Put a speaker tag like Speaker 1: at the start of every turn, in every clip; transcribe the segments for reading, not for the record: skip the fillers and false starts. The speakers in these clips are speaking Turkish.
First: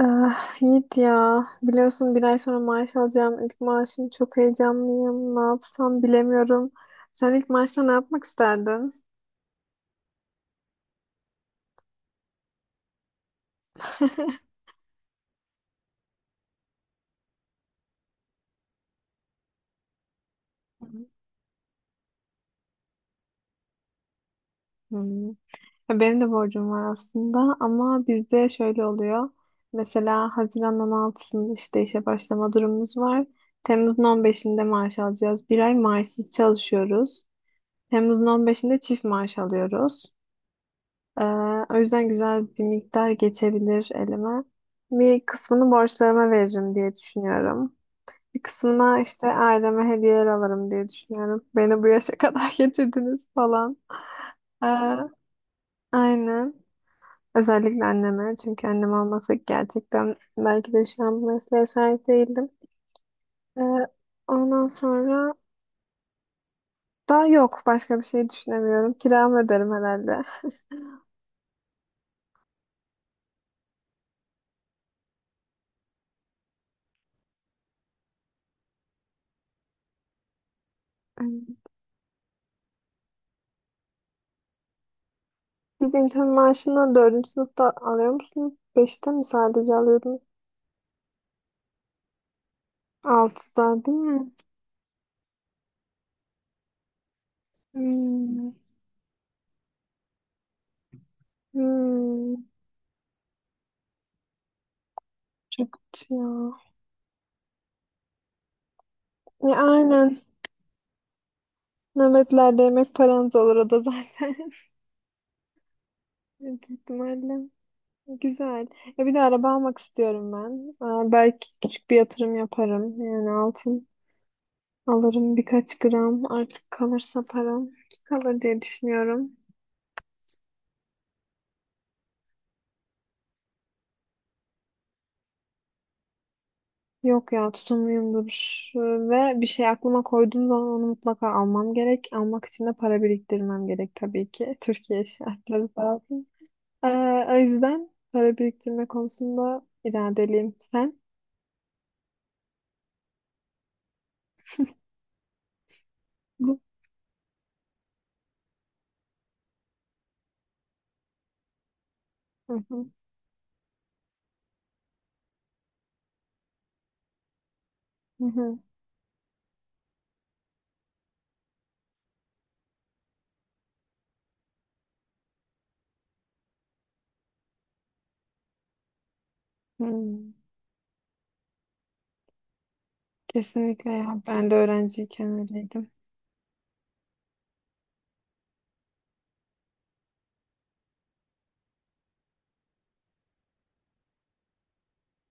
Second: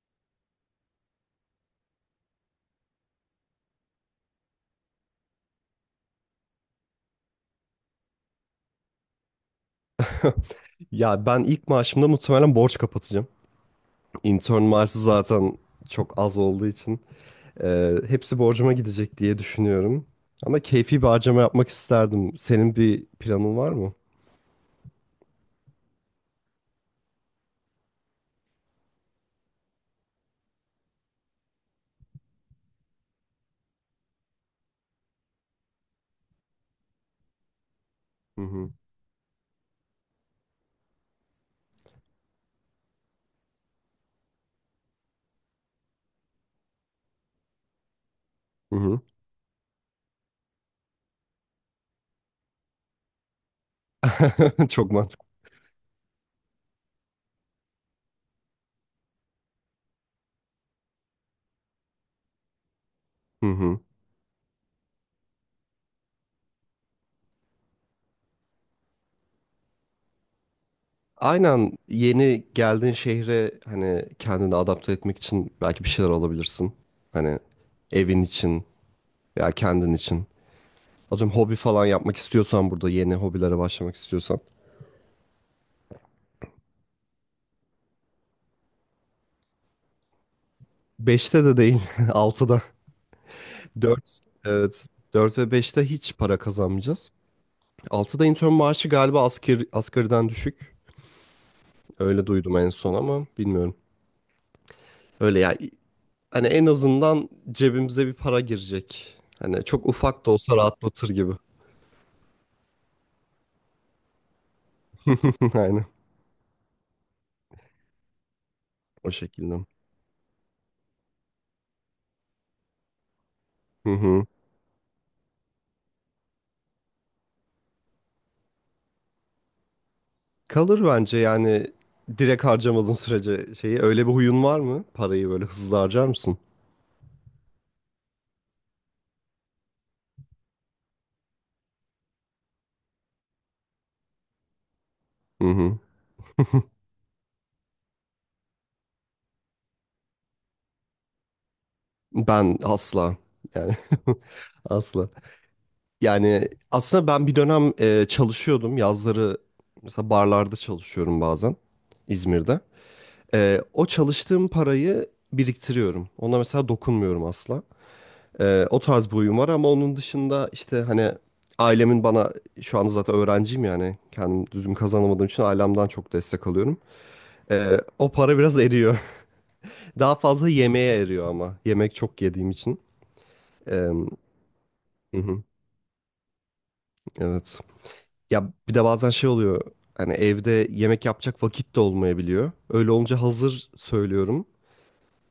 Speaker 1: Ah, Yiğit, ya biliyorsun bir ay sonra maaş alacağım, ilk maaşım, çok heyecanlıyım, ne yapsam bilemiyorum. Sen ilk maaşta ne yapmak isterdin?
Speaker 2: Ya ben ilk maaşımda muhtemelen borç kapatacağım. Intern maaşı zaten çok az olduğu için hepsi borcuma gidecek diye düşünüyorum. Ama keyfi bir harcama yapmak isterdim. Senin bir planın var mı?
Speaker 1: Hmm. Ya benim de borcum var aslında, ama bizde şöyle oluyor: mesela Haziran 16'sında işte işe başlama durumumuz var, Temmuz'un 15'inde maaş alacağız, bir ay maaşsız çalışıyoruz, Temmuz'un
Speaker 2: Hı
Speaker 1: on
Speaker 2: hı.
Speaker 1: beşinde çift maaş alıyoruz. Ee, O yüzden güzel bir miktar geçebilir elime. Bir kısmını borçlarıma veririm diye düşünüyorum. Bir kısmına
Speaker 2: Hı
Speaker 1: işte aileme hediyeler alırım diye düşünüyorum. Beni bu yaşa kadar getirdiniz falan.
Speaker 2: hı. Çok
Speaker 1: Ee,
Speaker 2: mantıklı.
Speaker 1: aynen. Özellikle anneme. Çünkü annem olmasa gerçekten belki de şu an bu mesleğe sahip değildim.
Speaker 2: Hı hı.
Speaker 1: Ee, Ondan sonra daha yok. Başka bir şey düşünemiyorum. Kiramı öderim herhalde.
Speaker 2: Aynen, yeni geldiğin şehre hani kendini adapte etmek için belki bir şeyler alabilirsin. Hani evin için veya kendin için. Atıyorum, hobi falan yapmak istiyorsan, burada yeni hobilere başlamak istiyorsan.
Speaker 1: Siz intern maaşını dördüncü sınıfta alıyor musunuz? Beşte mi sadece alıyordunuz?
Speaker 2: Beşte de değil, altıda.
Speaker 1: Altıda değil
Speaker 2: 4,
Speaker 1: mi?
Speaker 2: evet, 4 ve beşte hiç para kazanmayacağız. Altıda
Speaker 1: Hmm.
Speaker 2: intern maaşı galiba asgariden düşük. Öyle
Speaker 1: Hmm.
Speaker 2: duydum en son ama bilmiyorum. Öyle ya,
Speaker 1: Çok kötü ya.
Speaker 2: hani en azından cebimize bir para girecek.
Speaker 1: Ya
Speaker 2: Hani çok
Speaker 1: aynen.
Speaker 2: ufak da olsa rahatlatır gibi.
Speaker 1: Nöbetlerde yemek paranız olur o da zaten.
Speaker 2: Aynen,
Speaker 1: Büyük ihtimalle. Güzel. Ya
Speaker 2: o
Speaker 1: bir de araba
Speaker 2: şekilde.
Speaker 1: almak istiyorum ben. Aa, belki küçük bir yatırım yaparım. Yani altın
Speaker 2: Hı hı.
Speaker 1: alırım birkaç gram. Artık kalırsa param. Kalır diye düşünüyorum.
Speaker 2: Kalır bence yani, direkt harcamadığın sürece. Şeyi, öyle bir huyun var mı? Parayı böyle hızlı harcar mısın?
Speaker 1: Yok ya, tutumluyumdur. Ve bir şey aklıma koyduğum zaman onu mutlaka almam gerek. Almak için de para biriktirmem gerek tabii ki. Türkiye
Speaker 2: Hı
Speaker 1: şartları
Speaker 2: hı.
Speaker 1: lazım. Ee, O yüzden para biriktirme konusunda iradeliyim. Sen?
Speaker 2: Ben asla, yani asla. Yani
Speaker 1: Bu-
Speaker 2: aslında ben bir dönem çalışıyordum. Yazları mesela barlarda çalışıyorum bazen,
Speaker 1: Hı
Speaker 2: İzmir'de.
Speaker 1: hı,
Speaker 2: O çalıştığım parayı biriktiriyorum. Ona mesela dokunmuyorum asla.
Speaker 1: hı hı,
Speaker 2: O tarz bir huyum var ama onun dışında işte hani, ailemin bana, şu anda zaten öğrenciyim yani kendim düzgün kazanamadığım için ailemden çok destek alıyorum. O para biraz eriyor.
Speaker 1: hı.
Speaker 2: Daha fazla yemeğe eriyor, ama yemek çok yediğim için. E,
Speaker 1: Kesinlikle ya. Ben de
Speaker 2: hı
Speaker 1: öğrenciyken
Speaker 2: hı,
Speaker 1: öyleydim.
Speaker 2: evet. Ya bir de bazen şey oluyor. Hani evde yemek yapacak vakit de olmayabiliyor. Öyle olunca hazır söylüyorum.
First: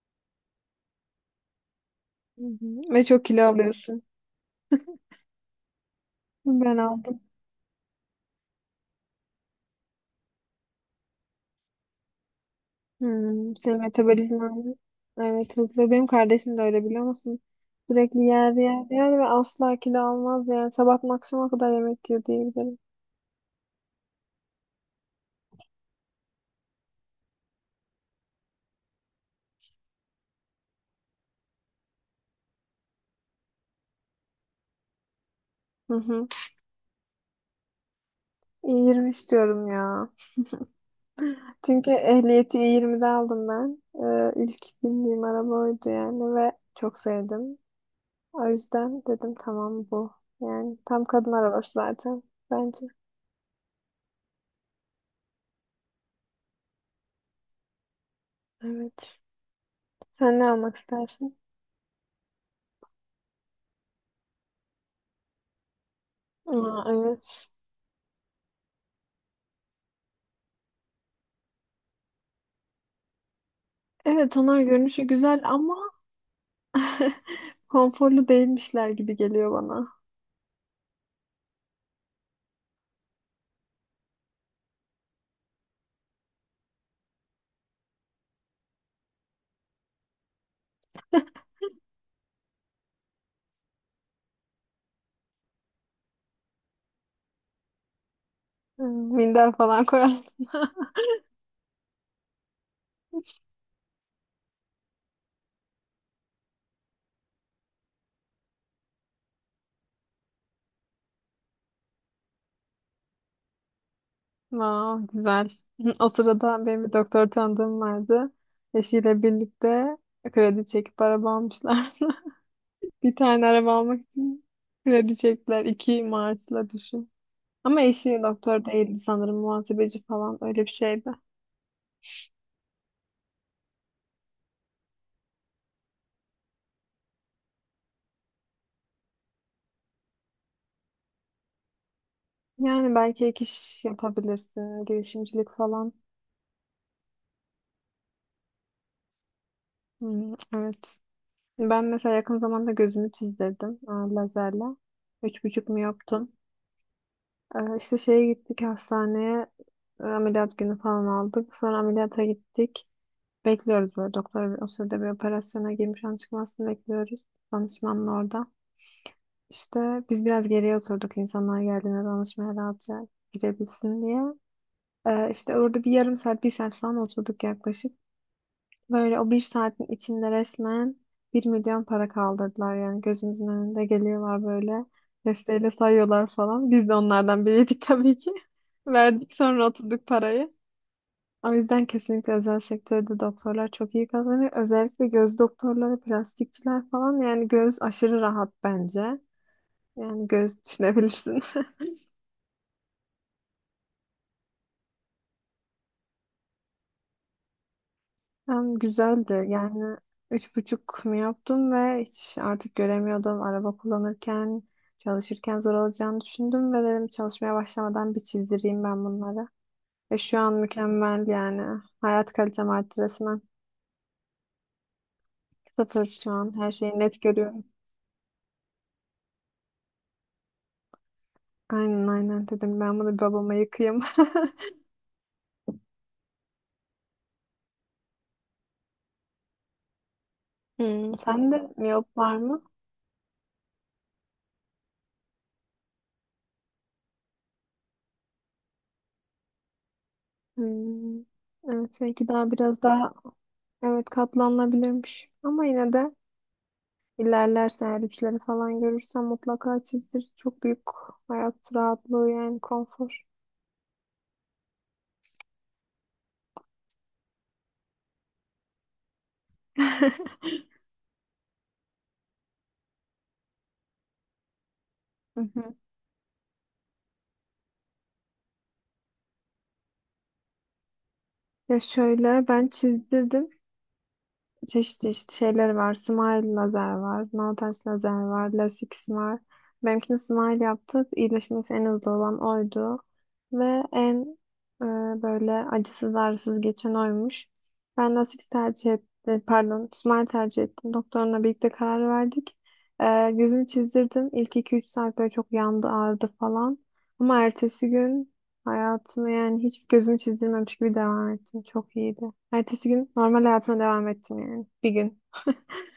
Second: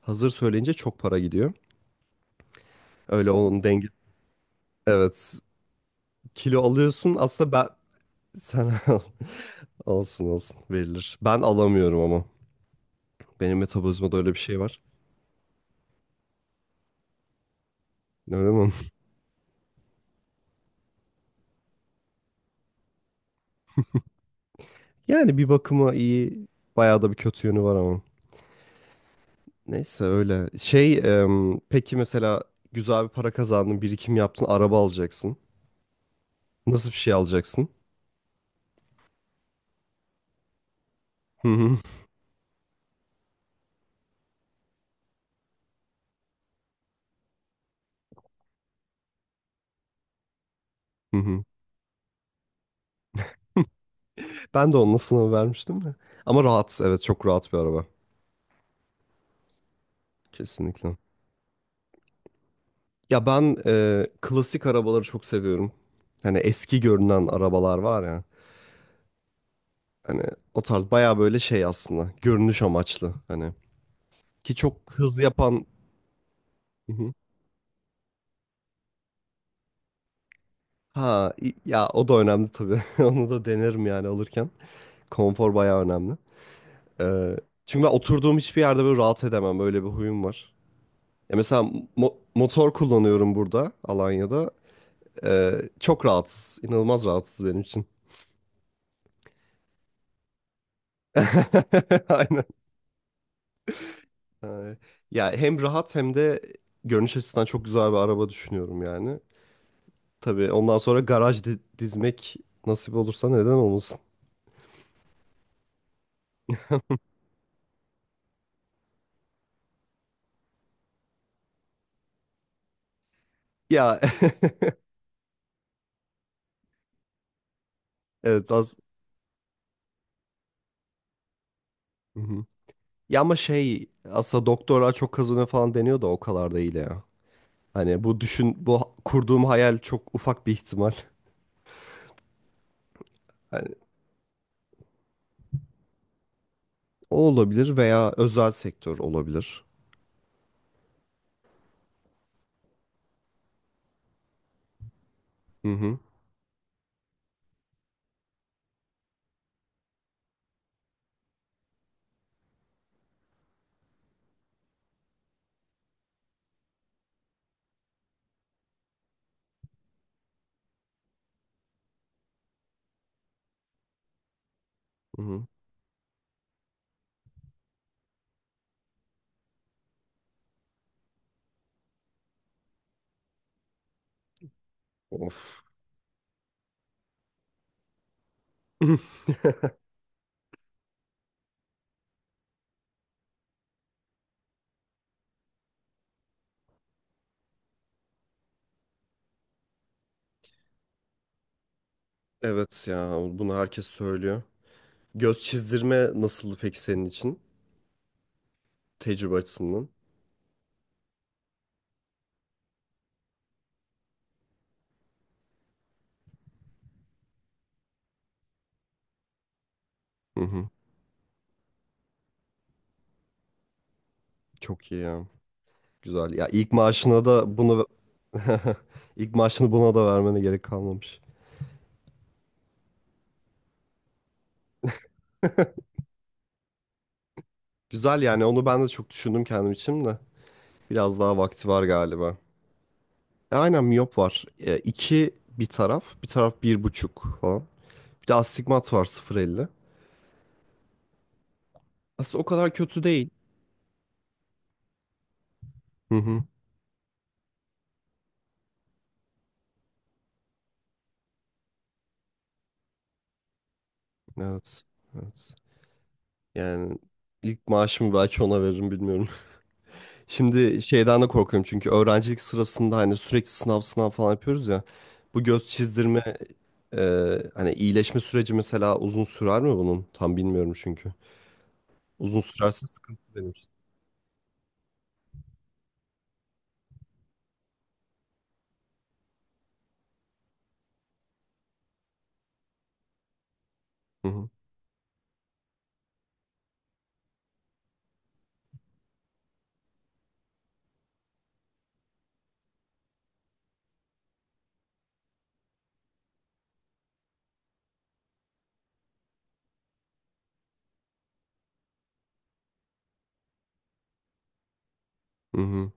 Speaker 2: Hazır söyleyince çok para gidiyor.
Speaker 1: Hı hı. Ve çok
Speaker 2: Öyle,
Speaker 1: kilo
Speaker 2: onun denge...
Speaker 1: alıyorsun.
Speaker 2: Evet. Kilo
Speaker 1: Ben
Speaker 2: alıyorsun.
Speaker 1: aldım.
Speaker 2: Aslında ben... Sen al. Olsun olsun. Verilir. Ben alamıyorum ama.
Speaker 1: Hmm,
Speaker 2: Benim
Speaker 1: senin
Speaker 2: metabolizmada öyle bir şey
Speaker 1: metabolizman
Speaker 2: var.
Speaker 1: evet hızlı. Benim kardeşim de öyle, biliyor musun? Sürekli
Speaker 2: Öyle
Speaker 1: yer
Speaker 2: mi?
Speaker 1: yer yer ve asla kilo almaz yani. Sabah maksimum kadar yemek yiyor diyebilirim.
Speaker 2: Yani bir bakıma iyi. Bayağı da bir kötü yönü var ama. Neyse öyle. Şey peki mesela, güzel bir para kazandın. Birikim yaptın. Araba alacaksın.
Speaker 1: Hı hı.
Speaker 2: Nasıl bir şey alacaksın?
Speaker 1: E20 istiyorum ya.
Speaker 2: Hı hı.
Speaker 1: Çünkü ehliyeti E20'de aldım ben. İlk bindiğim araba oydu yani ve çok sevdim. O yüzden dedim tamam bu. Yani tam
Speaker 2: Hı
Speaker 1: kadın
Speaker 2: hı.
Speaker 1: arabası zaten, bence.
Speaker 2: Ben de onunla sınavı vermiştim de. Ama rahat, evet çok rahat bir araba.
Speaker 1: Evet. Sen ne almak
Speaker 2: Kesinlikle.
Speaker 1: istersin?
Speaker 2: Ya ben klasik arabaları çok seviyorum. Hani eski
Speaker 1: Aa,
Speaker 2: görünen
Speaker 1: evet.
Speaker 2: arabalar var ya. Hani o tarz, baya böyle şey aslında. Görünüş amaçlı. Hani
Speaker 1: Evet,
Speaker 2: ki
Speaker 1: onlar
Speaker 2: çok
Speaker 1: görünüşü
Speaker 2: hız
Speaker 1: güzel
Speaker 2: yapan...
Speaker 1: ama
Speaker 2: Hı hı.
Speaker 1: konforlu değilmişler gibi geliyor bana.
Speaker 2: Ha ya o da önemli tabii. Onu da denerim yani alırken. Konfor baya önemli. E, Çünkü ben oturduğum hiçbir yerde böyle rahat edemem. Böyle bir huyum var. Ya mesela, motor kullanıyorum burada, Alanya'da. Çok rahatsız. İnanılmaz rahatsız benim için.
Speaker 1: Hmm, minder falan koyarsın.
Speaker 2: Aynen. Ee, Ya hem rahat hem de görünüş açısından çok güzel bir araba düşünüyorum yani. Tabii ondan sonra garaj dizmek, nasip olursa neden olmasın.
Speaker 1: Wow, güzel. O sırada benim bir doktor tanıdığım vardı. Eşiyle birlikte kredi çekip araba almışlar. Bir tane araba
Speaker 2: Ya
Speaker 1: almak için kredi çektiler. İki maaşla düşün. Ama eşi
Speaker 2: evet
Speaker 1: doktor
Speaker 2: az...
Speaker 1: değildi sanırım. Muhasebeci falan, öyle bir şeydi.
Speaker 2: Hı hı. Ya ama şey, aslında doktora çok kazanıyor falan deniyor da, o kadar değil ya. Hani bu, düşün, bu kurduğum hayal çok ufak bir ihtimal.
Speaker 1: Yani belki ek
Speaker 2: Hani
Speaker 1: iş yapabilirsin. Girişimcilik falan.
Speaker 2: o olabilir veya özel sektör olabilir.
Speaker 1: Hmm, evet. Ben mesela yakın zamanda gözümü çizdirdim, lazerle. 3,5
Speaker 2: Hı
Speaker 1: mu
Speaker 2: hı.
Speaker 1: yaptım? İşte şeye gittik, hastaneye. Ameliyat günü falan aldık. Sonra ameliyata gittik. Bekliyoruz böyle, doktor o sırada bir operasyona girmiş, an çıkmasını bekliyoruz. Danışmanla orada. İşte biz biraz geriye oturduk insanlar geldiğinde danışmaya rahatça girebilsin diye.
Speaker 2: Hı hı.
Speaker 1: İşte orada bir yarım saat, bir saat falan oturduk yaklaşık. Böyle o bir saatin içinde resmen 1.000.000 para kaldırdılar yani. Gözümüzün önünde geliyorlar böyle,
Speaker 2: Of.
Speaker 1: desteğiyle sayıyorlar falan. Biz de onlardan biriydik tabii ki. Verdik sonra, oturduk parayı. O yüzden kesinlikle özel sektörde doktorlar çok iyi kazanıyor. Özellikle göz doktorları, plastikçiler falan, yani göz aşırı rahat bence. Yani göz düşünebilirsin.
Speaker 2: Evet ya, bunu herkes söylüyor. Göz çizdirme nasıldı peki senin için?
Speaker 1: Hem
Speaker 2: Tecrübe
Speaker 1: güzeldi. Yani
Speaker 2: açısından.
Speaker 1: 3,5 mu yaptım ve hiç artık göremiyordum. Araba kullanırken, çalışırken zor olacağını düşündüm ve dedim çalışmaya başlamadan bir çizdireyim ben bunları. Ve şu
Speaker 2: Hı
Speaker 1: an
Speaker 2: hı.
Speaker 1: mükemmel yani. Hayat kalitem arttı resmen.
Speaker 2: Çok iyi ya.
Speaker 1: Sıfır şu
Speaker 2: Güzel. Ya
Speaker 1: an. Her
Speaker 2: ilk
Speaker 1: şeyi net
Speaker 2: maaşına da
Speaker 1: görüyorum.
Speaker 2: bunu ilk maaşını buna da vermene gerek kalmamış.
Speaker 1: Aynen aynen dedim. Ben bunu babama yıkayayım.
Speaker 2: Güzel, yani onu ben de çok düşündüm kendim için de.
Speaker 1: Hmm,
Speaker 2: Biraz daha
Speaker 1: sen de
Speaker 2: vakti var
Speaker 1: miyop
Speaker 2: galiba.
Speaker 1: var mı?
Speaker 2: Aynen, miyop var. İki bir taraf, bir taraf bir buçuk falan. Bir de astigmat var, 0,50.
Speaker 1: Hmm, evet, belki
Speaker 2: Aslında o
Speaker 1: daha
Speaker 2: kadar
Speaker 1: biraz
Speaker 2: kötü
Speaker 1: daha,
Speaker 2: değil.
Speaker 1: evet, katlanılabilirmiş. Ama yine de
Speaker 2: Hı hı.
Speaker 1: İlerlerse eğer üçleri falan görürsem, mutlaka çizdir. Çok büyük hayat rahatlığı yani, konfor.
Speaker 2: Evet. Evet. Yani ilk maaşımı belki ona veririm, bilmiyorum. Şimdi şeyden de korkuyorum, çünkü öğrencilik sırasında hani sürekli sınav sınav falan yapıyoruz ya.
Speaker 1: Hı
Speaker 2: Bu göz
Speaker 1: hı.
Speaker 2: çizdirme e, hani iyileşme süreci, mesela uzun sürer mi bunun? Tam bilmiyorum çünkü.
Speaker 1: Ya
Speaker 2: Uzun
Speaker 1: şöyle, ben
Speaker 2: sürerse sıkıntı
Speaker 1: çizdirdim.
Speaker 2: benim için.
Speaker 1: Çeşit çeşit şeyleri var. Smile lazer var. No touch lazer var. Lasix var. Benimkini Smile yaptık, İyileşmesi en hızlı olan oydu. Ve
Speaker 2: Hı
Speaker 1: en
Speaker 2: hı.
Speaker 1: e, böyle acısız ağrısız geçen oymuş. Ben Lasix tercih ettim. Pardon, Smile tercih ettim. Doktorla birlikte karar verdik. Gözümü çizdirdim. İlk 2-3 saat böyle çok yandı, ağrıdı falan. Ama ertesi gün hayatımı yani hiç gözümü çizdirmemiş gibi devam ettim. Çok iyiydi. Ertesi gün normal hayatıma devam ettim yani. Bir gün.
Speaker 2: Hı hı.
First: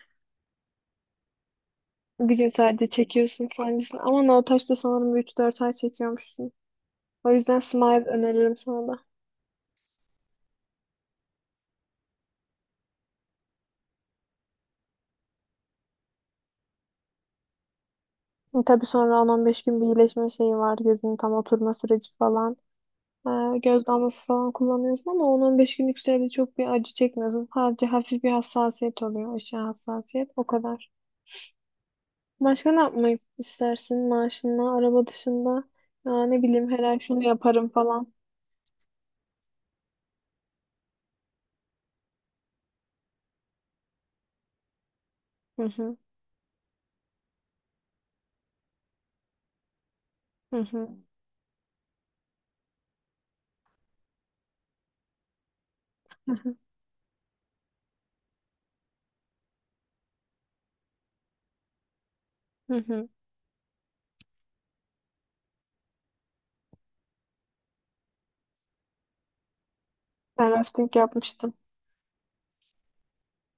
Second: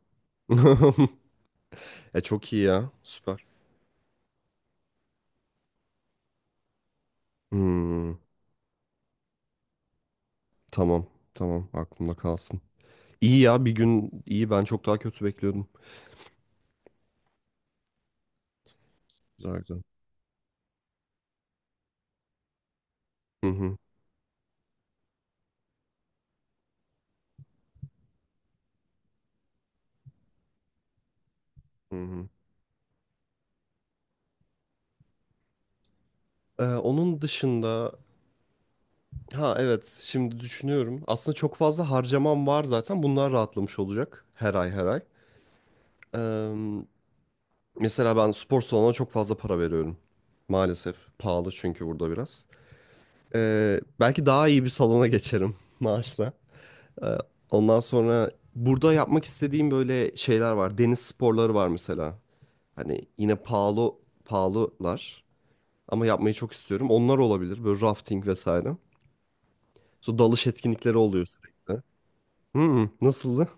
Speaker 1: Bir gün
Speaker 2: Çok iyi
Speaker 1: sadece
Speaker 2: ya.
Speaker 1: çekiyorsun
Speaker 2: Süper.
Speaker 1: sancısını. Ama no touch'ta sanırım 3-4 ay çekiyormuşsun. O yüzden Smile
Speaker 2: Hmm,
Speaker 1: öneririm sana da.
Speaker 2: tamam. Tamam. Aklımda kalsın. İyi ya, bir gün iyi, ben çok daha kötü bekliyordum.
Speaker 1: Tabii sonra on on
Speaker 2: Güzel
Speaker 1: beş gün
Speaker 2: güzel.
Speaker 1: bir iyileşme şeyi var. Gözünün tam oturma süreci falan.
Speaker 2: Hı hı.
Speaker 1: Göz damlası falan kullanıyorsun ama on 15 günlük sürede çok bir acı çekmiyorsun. Sadece hafif bir hassasiyet oluyor. Aşağı hassasiyet. O kadar.
Speaker 2: Hı hı.
Speaker 1: Başka ne yapmayı istersin? Maaşınla, araba dışında. Ya ne bileyim, her ay
Speaker 2: Onun
Speaker 1: şunu yaparım
Speaker 2: dışında...
Speaker 1: falan.
Speaker 2: Ha evet, şimdi düşünüyorum. Aslında çok fazla harcamam var zaten. Bunlar rahatlamış olacak her ay, her ay.
Speaker 1: Hı hı.
Speaker 2: Eee, Mesela ben spor salonuna çok fazla para veriyorum.
Speaker 1: Hı hı.
Speaker 2: Maalesef pahalı çünkü burada biraz. Belki daha iyi bir salona geçerim maaşla. Eee, Ondan sonra, burada yapmak istediğim böyle şeyler var. Deniz sporları var mesela.
Speaker 1: Hı
Speaker 2: Hani
Speaker 1: hı.
Speaker 2: yine pahalılar, ama yapmayı çok istiyorum. Onlar olabilir, böyle rafting vesaire. Sonra dalış
Speaker 1: Ben rafting
Speaker 2: etkinlikleri oluyor
Speaker 1: yapmıştım.
Speaker 2: sürekli. Hmm, nasıldı?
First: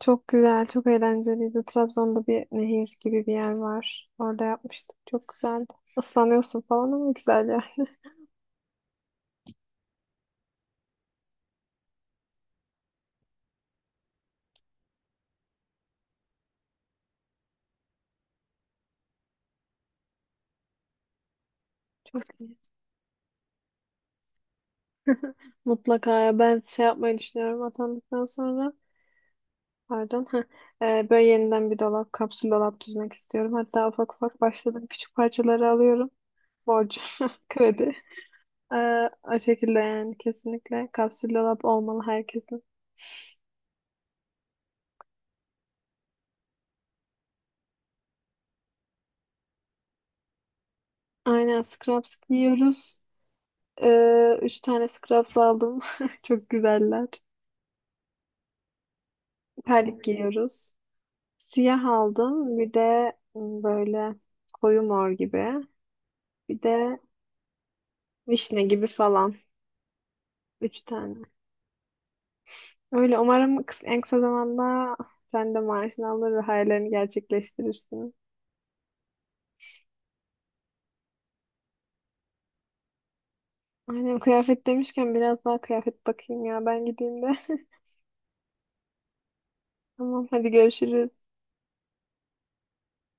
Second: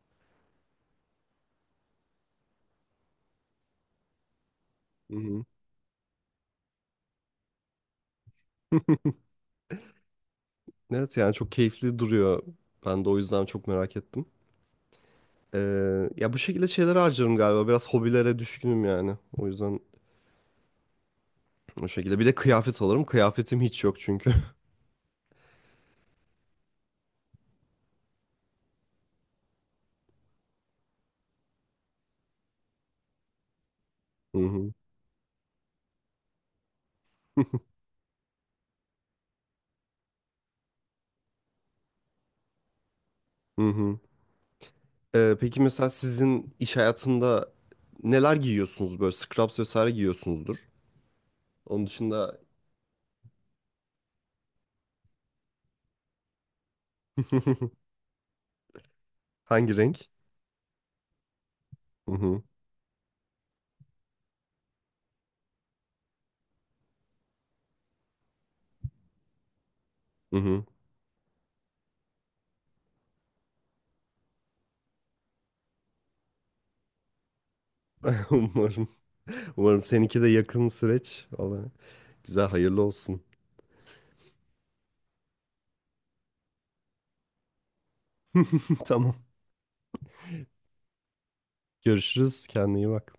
Speaker 1: Çok güzel, çok eğlenceliydi. Trabzon'da bir nehir gibi bir yer var. Orada yapmıştık.
Speaker 2: Hı
Speaker 1: Çok
Speaker 2: hı.
Speaker 1: güzeldi. Islanıyorsun falan, ama güzel ya.
Speaker 2: Evet yani çok keyifli duruyor. Ben de o yüzden çok merak ettim. Ya bu şekilde şeyler harcarım galiba. Biraz hobilere düşkünüm yani. O yüzden o şekilde.
Speaker 1: Çok
Speaker 2: Bir de
Speaker 1: iyi.
Speaker 2: kıyafet alırım. Kıyafetim hiç yok çünkü.
Speaker 1: Mutlaka ya. Ben şey yapmayı düşünüyorum atandıktan sonra. Pardon. Heh. Böyle yeniden bir dolap, kapsül dolap düzmek istiyorum. Hatta ufak ufak
Speaker 2: Hı hı.
Speaker 1: başladım. Küçük parçaları alıyorum. Borcu, kredi. O şekilde yani, kesinlikle kapsül dolap olmalı herkesin.
Speaker 2: Hı hı. Peki mesela, sizin iş hayatında neler giyiyorsunuz, böyle scrubs vesaire giyiyorsunuzdur.
Speaker 1: Aynen,
Speaker 2: Onun
Speaker 1: scraps
Speaker 2: dışında
Speaker 1: giyiyoruz. Üç tane scrubs aldım. Çok güzeller.
Speaker 2: hangi
Speaker 1: Terlik
Speaker 2: renk?
Speaker 1: giyiyoruz. Siyah
Speaker 2: Hı hı.
Speaker 1: aldım. Bir de böyle koyu mor gibi. Bir de vişne gibi falan.
Speaker 2: Hı hı.
Speaker 1: Üç tane. Öyle, umarım en kısa zamanda sen de maaşını alır ve hayallerini gerçekleştirirsin.
Speaker 2: Umarım. Umarım seninki de yakın süreç. Vallahi, güzel, hayırlı olsun.
Speaker 1: Aynen, kıyafet demişken biraz daha kıyafet bakayım ya. Ben gideyim de.
Speaker 2: Tamam.
Speaker 1: Tamam hadi görüşürüz.
Speaker 2: Görüşürüz. Kendine iyi bak.